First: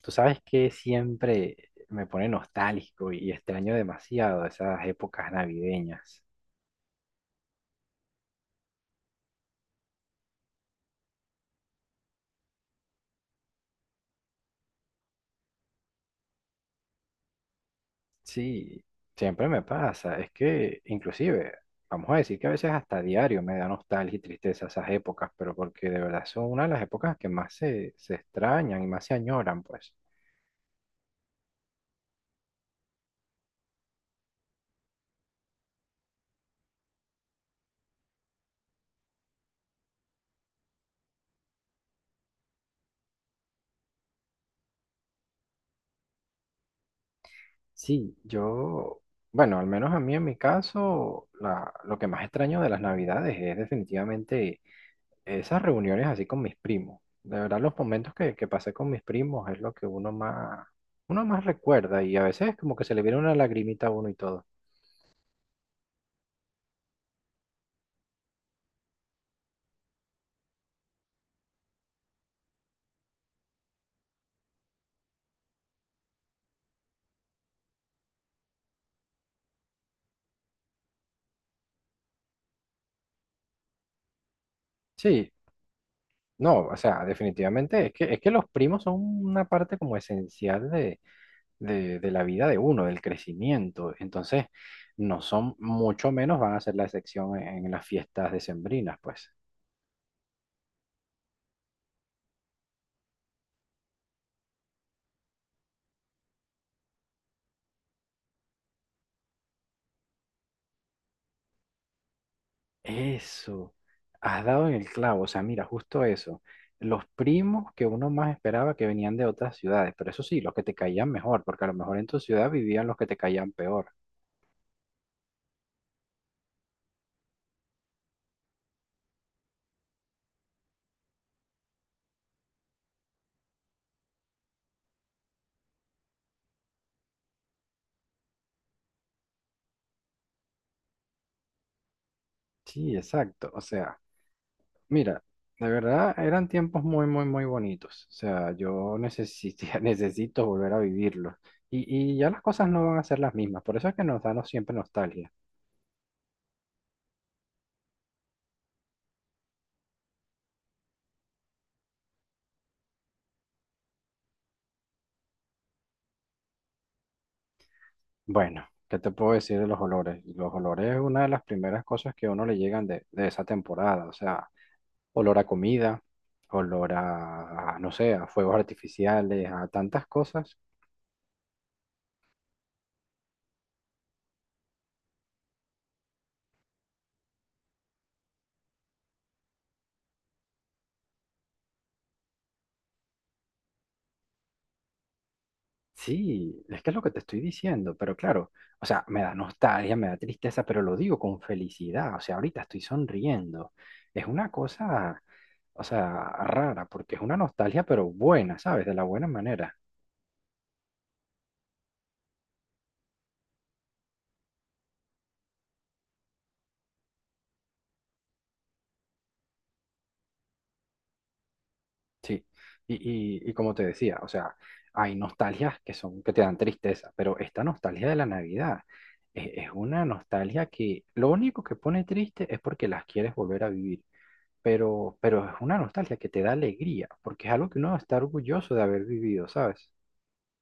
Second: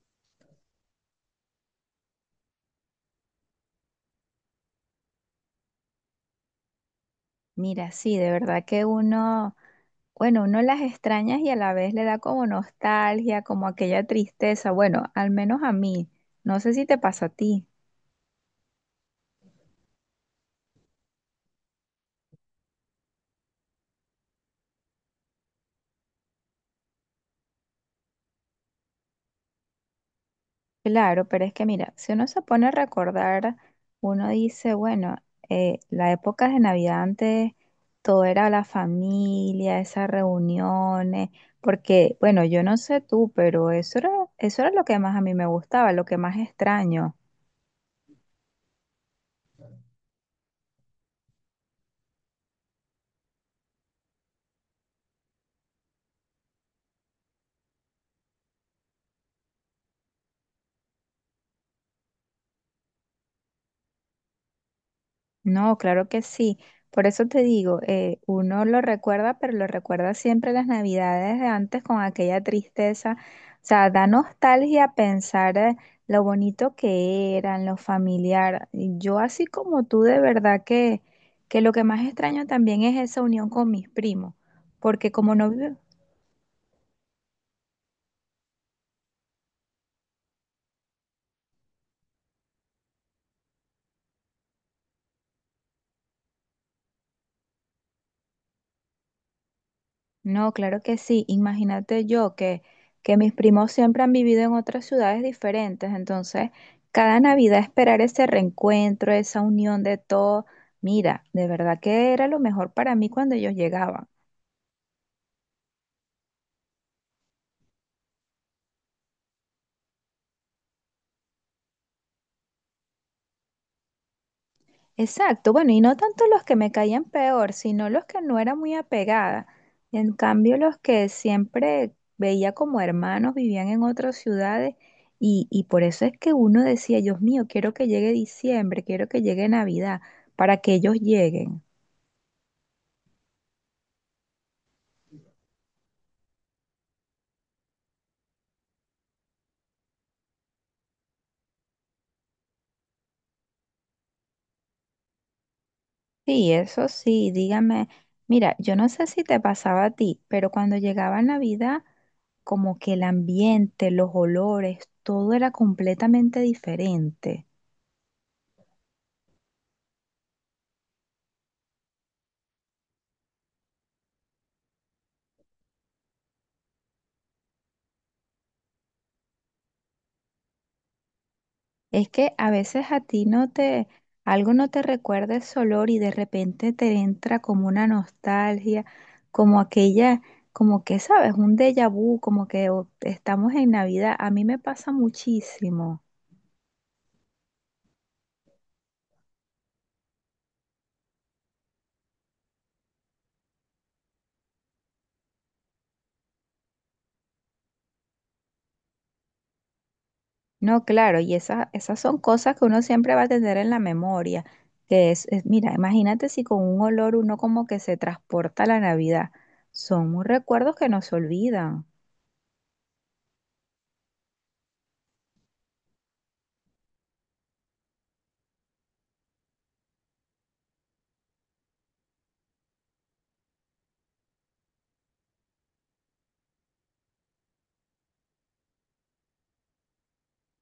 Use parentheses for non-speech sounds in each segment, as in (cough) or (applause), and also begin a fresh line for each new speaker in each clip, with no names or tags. Tú sabes que siempre me pone nostálgico y extraño demasiado esas épocas navideñas.
Mira, sí, de verdad que uno, bueno, uno las extrañas y a la vez le da como nostalgia, como aquella tristeza. Bueno, al menos a mí. No sé si te pasa a ti.
Sí, siempre me pasa. Es que inclusive, vamos a decir que a veces hasta diario me da nostalgia y tristeza esas épocas, pero porque de verdad son una de las épocas que más se extrañan y más se añoran, pues.
Claro, pero es que mira, si uno se pone a recordar, uno dice, bueno, la época de Navidad antes, todo era la familia, esas reuniones, porque, bueno, yo no sé tú, pero eso era lo que más a mí me gustaba, lo que más extraño.
Sí, yo, bueno, al menos a mí en mi caso, lo que más extraño de las navidades es definitivamente esas reuniones así con mis primos. De verdad, los momentos que, pasé con mis primos es lo que uno más recuerda, y a veces como que se le viene una lagrimita a uno y todo.
No, claro que sí. Por eso te digo, uno lo recuerda, pero lo recuerda siempre las navidades de antes con aquella tristeza. O sea, da nostalgia pensar lo bonito que eran, lo familiar. Yo así como tú, de verdad que lo que más extraño también es esa unión con mis primos, porque
Sí,
como no vive-
no, o sea, definitivamente es que, los primos son una parte como esencial de la vida de uno, del crecimiento. Entonces, no son, mucho menos van a ser la excepción en las fiestas decembrinas, pues.
No, claro que sí. Imagínate yo que mis primos siempre han vivido en otras ciudades diferentes, entonces cada Navidad esperar ese reencuentro, esa unión de todo, mira, de verdad que era lo mejor para mí cuando ellos
Eso,
llegaban.
has dado en el clavo, o sea, mira, justo eso. Los primos que uno más esperaba que venían de otras ciudades, pero eso sí, los que te caían mejor, porque a lo mejor en tu ciudad vivían los que te caían peor.
Exacto, bueno, y no tanto los que me caían peor, sino los que no era muy apegada. En cambio, los que siempre veía como hermanos vivían en otras ciudades y por eso es que uno decía, Dios mío, quiero que llegue diciembre, quiero que llegue Navidad, para que ellos lleguen.
Sí, exacto, o sea, mira, de verdad eran tiempos muy, muy, muy bonitos. O sea, yo necesito, (laughs) necesito volver a vivirlos. Y ya las cosas no van a ser las mismas, por eso es que nos da siempre nostalgia.
Sí, eso sí, dígame, mira, yo no sé si te pasaba a ti, pero cuando llegaba Navidad, como que el ambiente, los olores, todo era completamente diferente.
Bueno, ¿qué te puedo decir de los olores? Los olores es una de las primeras cosas que a uno le llegan de esa temporada, o sea. Olor a comida, olor a no sé, a fuegos artificiales, a tantas cosas.
Es que a veces a ti no te, algo no te recuerda ese olor y de repente te entra como una nostalgia, como aquella, como que sabes, un déjà vu, como que oh, estamos en Navidad. A mí me pasa muchísimo.
Sí, es que es lo que te estoy diciendo, pero claro, o sea, me da nostalgia, me da tristeza, pero lo digo con felicidad. O sea, ahorita estoy sonriendo. Es una cosa, o sea, rara, porque es una nostalgia, pero buena, ¿sabes? De la buena manera.
No, claro, y esas son cosas que uno siempre va a tener en la memoria. Mira, imagínate si con un olor uno como que se transporta a la Navidad. Son recuerdos que no se olvidan.
Sí, y como te decía, o sea, hay nostalgias que son, que te dan tristeza, pero esta nostalgia de la Navidad es una nostalgia que lo único que pone triste es porque las quieres volver a vivir, pero es una nostalgia que te da alegría, porque es algo que uno está orgulloso de haber vivido, ¿sabes?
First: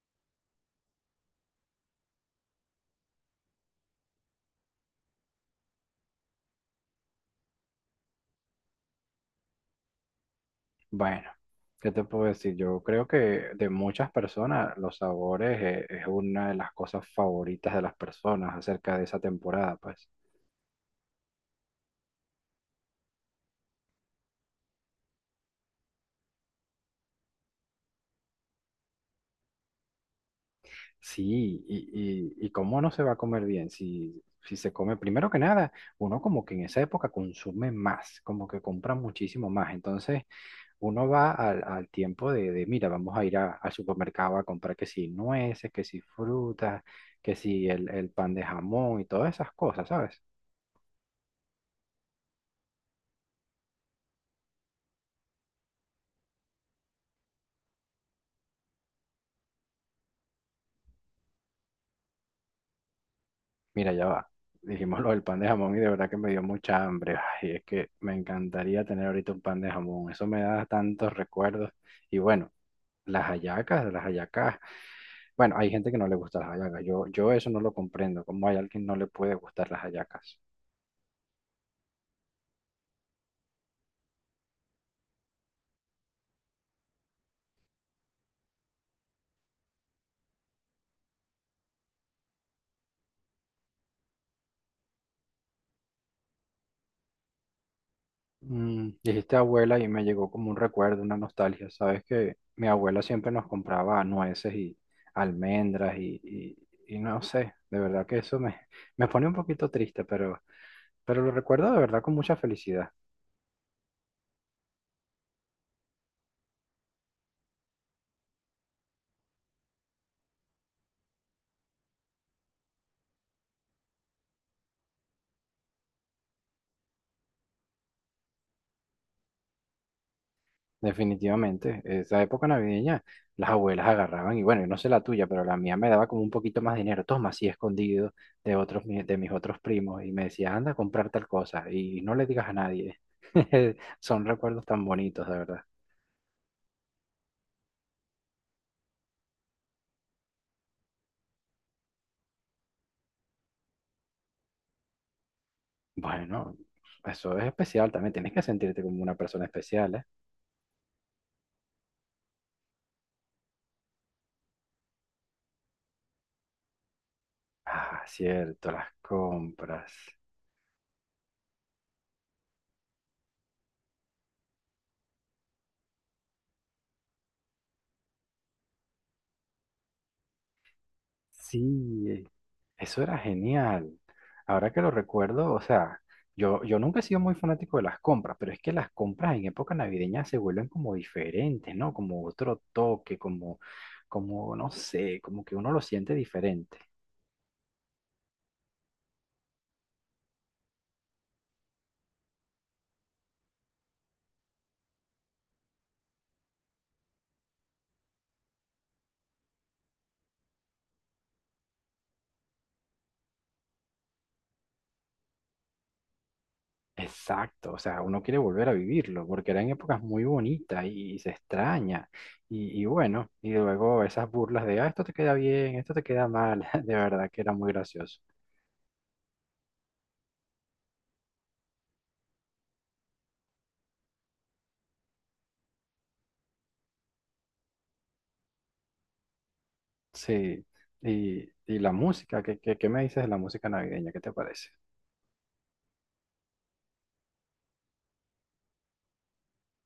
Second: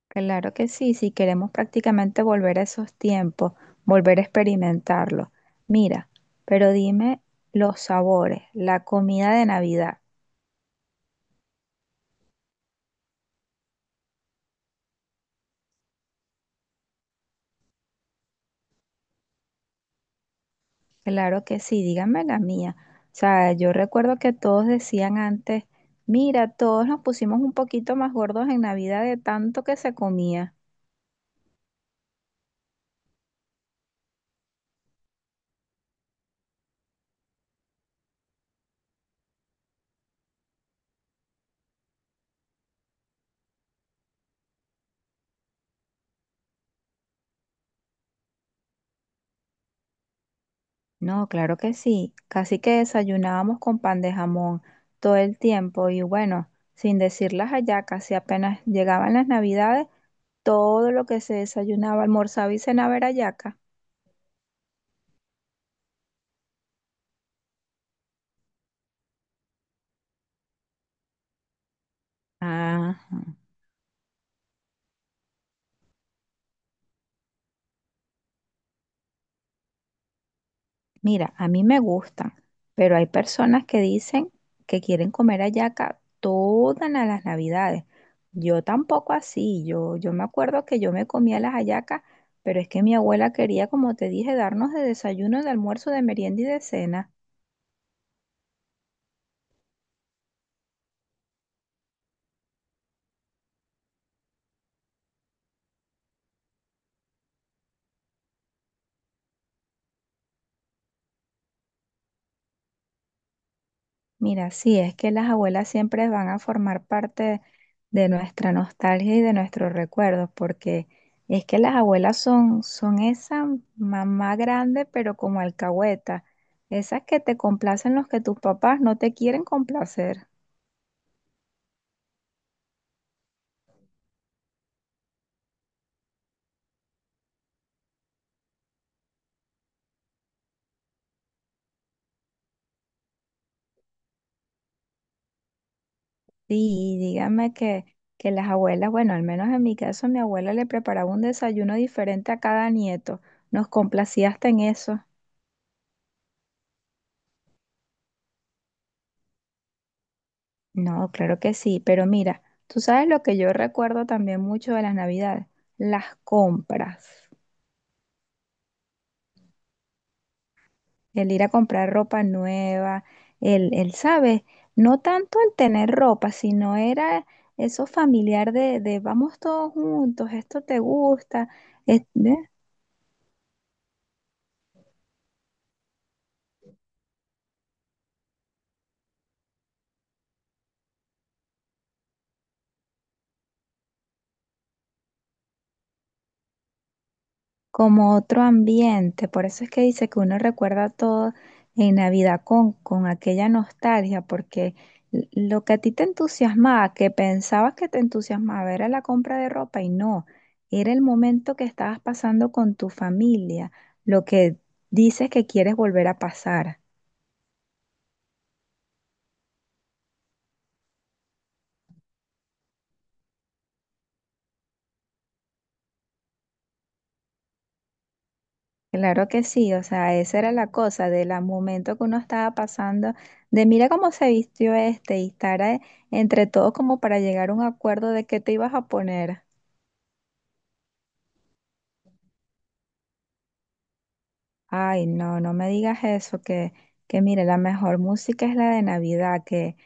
Claro que sí, si queremos prácticamente volver a esos tiempos, volver a experimentarlo. Mira, pero dime los sabores, la comida de Navidad.
Bueno, ¿qué te puedo decir? Yo creo que de muchas personas los sabores es una de las cosas favoritas de las personas acerca de esa temporada, pues.
Claro que sí, díganme la mía. O sea, yo recuerdo que todos decían antes, mira, todos nos pusimos un poquito más gordos en Navidad de tanto que se comía.
Sí, y cómo no se va a comer bien si, se come. Primero que nada, uno como que en esa época consume más, como que compra muchísimo más. Entonces, uno va al tiempo mira, vamos a ir al supermercado a comprar que si nueces, que si frutas, que si el pan de jamón y todas esas cosas, ¿sabes?
No, claro que sí, casi que desayunábamos con pan de jamón todo el tiempo y bueno, sin decir las hallacas, si apenas llegaban las Navidades. Todo lo que se desayunaba, almorzaba y cenaba era yaca.
Mira, ya va. Dijimos lo del pan de jamón y de verdad que me dio mucha hambre. Ay, es que me encantaría tener ahorita un pan de jamón. Eso me da tantos recuerdos. Y bueno,
Ah,
las hallacas, las hallacas. Bueno, hay gente que no le gusta las hallacas. Yo eso no lo comprendo. ¿Cómo hay alguien que no le puede gustar las hallacas?
mira, a mí me gustan, pero hay personas que dicen que quieren comer hallaca las navidades. Yo tampoco así, yo me acuerdo que yo me comía las hallacas, pero es que mi abuela quería, como te dije, darnos de desayuno, de almuerzo, de merienda y de cena.
Dijiste abuela y me llegó como un recuerdo, una nostalgia. Sabes que mi abuela siempre nos compraba nueces y almendras y no sé. De verdad que eso me, me pone un poquito triste, pero lo recuerdo de verdad con mucha felicidad.
Mira, sí, es que las abuelas siempre van a formar parte de nuestra nostalgia y de nuestros recuerdos, porque es que las abuelas son esa mamá grande, pero como alcahueta, esas que te complacen los que tus papás no te quieren complacer.
Definitivamente, esa época navideña, las abuelas agarraban, y bueno, yo no sé la tuya, pero la mía me daba como un poquito más dinero, toma, así escondido de otros, de mis otros primos, y me decía, anda a comprar tal cosa, y no le digas a nadie. (laughs) Son recuerdos tan bonitos, de verdad.
Sí, y dígame que las abuelas, bueno, al menos en mi caso, mi abuela le preparaba un desayuno diferente a cada nieto. Nos complacía hasta en eso.
Bueno, eso es especial también, tienes que sentirte como una persona especial, ¿eh?
No, claro que sí, pero mira, tú sabes lo que yo recuerdo también mucho de las Navidades, las compras,
Ah, cierto, las compras.
el ir a comprar ropa nueva, el, ¿sabes? No tanto el tener ropa, sino era eso familiar de vamos todos juntos, esto te gusta, ¿eh?
Sí, eso era genial. Ahora que lo recuerdo, o sea, yo nunca he sido muy fanático de las compras, pero es que las compras en época navideña se vuelven como diferentes, ¿no? Como otro toque, no sé, como que uno lo siente diferente.
Como otro ambiente. Por eso es que dice que uno recuerda todo en Navidad con aquella nostalgia, porque lo que a ti te entusiasmaba, que pensabas que te entusiasmaba, era la compra de ropa y no, era el momento que estabas pasando con tu familia, lo que dices que quieres volver a pasar.
Exacto, o sea, uno quiere volver a vivirlo, porque eran épocas muy bonitas y se extraña. Y bueno, y luego esas burlas de, ah, esto te queda bien, esto te queda mal, (laughs) de verdad que era muy gracioso.
Claro que sí, o sea, esa era la cosa del momento que uno estaba pasando, de mira cómo se vistió este y estar entre todos como para llegar a un acuerdo de qué te ibas a poner.
Sí, y la música. ¿Qué me dices de la música navideña? ¿Qué te parece?
Ay, no, no me digas eso, que mire, la mejor música es la de Navidad, que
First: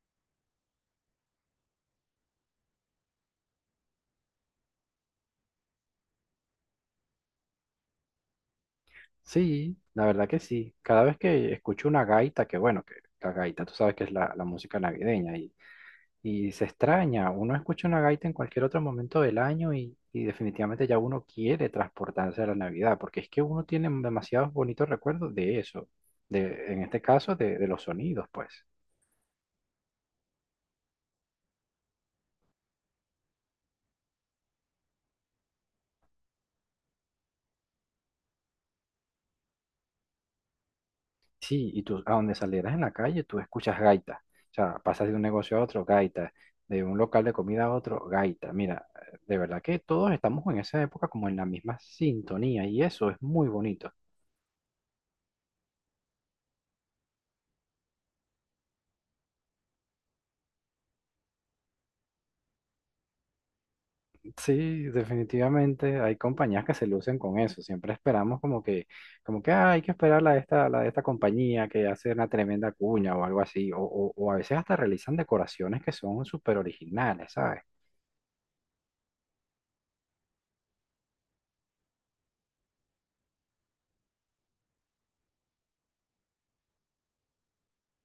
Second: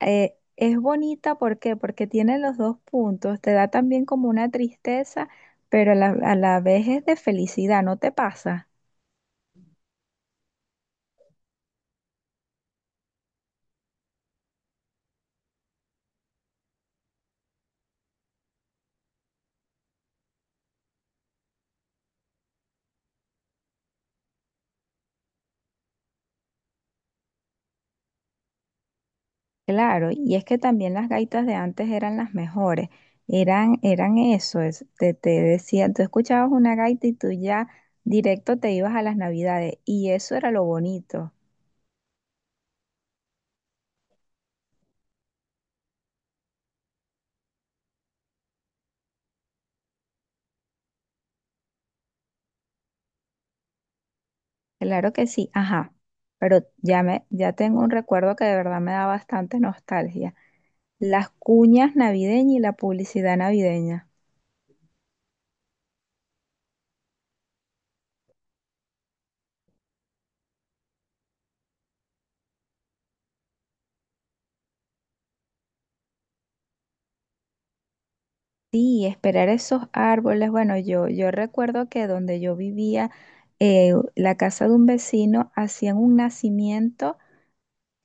es bonita, ¿por qué? Porque tiene los dos puntos, te da también como una tristeza, pero a la vez es de felicidad, ¿no te pasa?
Sí, la verdad que sí. Cada vez que escucho una gaita, que bueno, que la gaita, tú sabes que es la música navideña y se extraña. Uno escucha una gaita en cualquier otro momento del año y definitivamente ya uno quiere transportarse a la Navidad, porque es que uno tiene demasiados bonitos recuerdos de eso, en este caso de los sonidos, pues.
Claro, y es que también las gaitas de antes eran las mejores, eran eso, te, te decían, tú escuchabas una gaita y tú ya directo te ibas a las Navidades, y eso era lo bonito.
Sí, y tú a donde salieras en la calle, tú escuchas gaita. O sea, pasas de un negocio a otro, gaita. De un local de comida a otro, gaita. Mira, de verdad que todos estamos en esa época como en la misma sintonía y eso es muy bonito.
Claro que sí, ajá. Pero ya me, ya tengo un recuerdo que de verdad me da bastante nostalgia. Las cuñas navideñas y la publicidad navideña.
Sí, definitivamente hay compañías que se lucen con eso. Siempre esperamos como que, como que: "Ah, hay que esperar la de esta compañía que hace una tremenda cuña o algo así". O a veces hasta realizan decoraciones que son súper originales, ¿sabes?
Sí, esperar esos árboles. Bueno, yo recuerdo que donde yo vivía, la casa de un vecino hacían un nacimiento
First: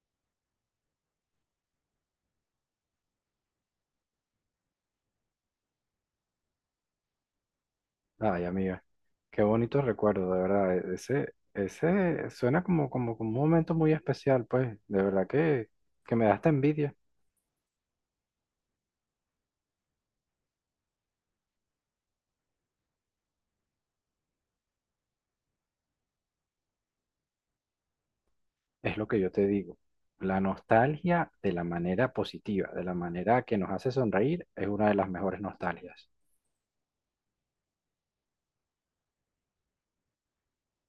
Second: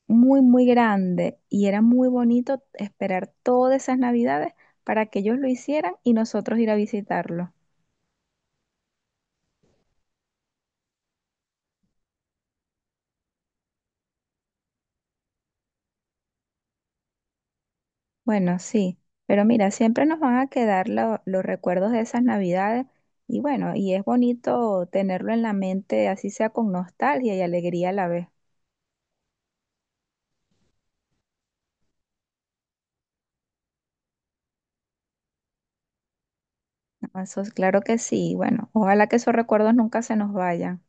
muy, muy grande y era muy bonito esperar todas esas navidades para que ellos lo hicieran y nosotros ir a visitarlo.
Ay, amiga, qué bonito recuerdo, de verdad. Ese, ese suena como, como un momento muy especial, pues. De verdad que me da hasta envidia.
Bueno, sí, pero mira, siempre nos van a quedar los recuerdos de esas navidades y bueno, y es bonito tenerlo en la mente, así sea con nostalgia y alegría a la vez.
Es lo que yo te digo. La nostalgia de la manera positiva, de la manera que nos hace sonreír, es una de las mejores nostalgias.
¿No? Eso es claro que sí. Bueno, ojalá que esos recuerdos nunca se nos vayan.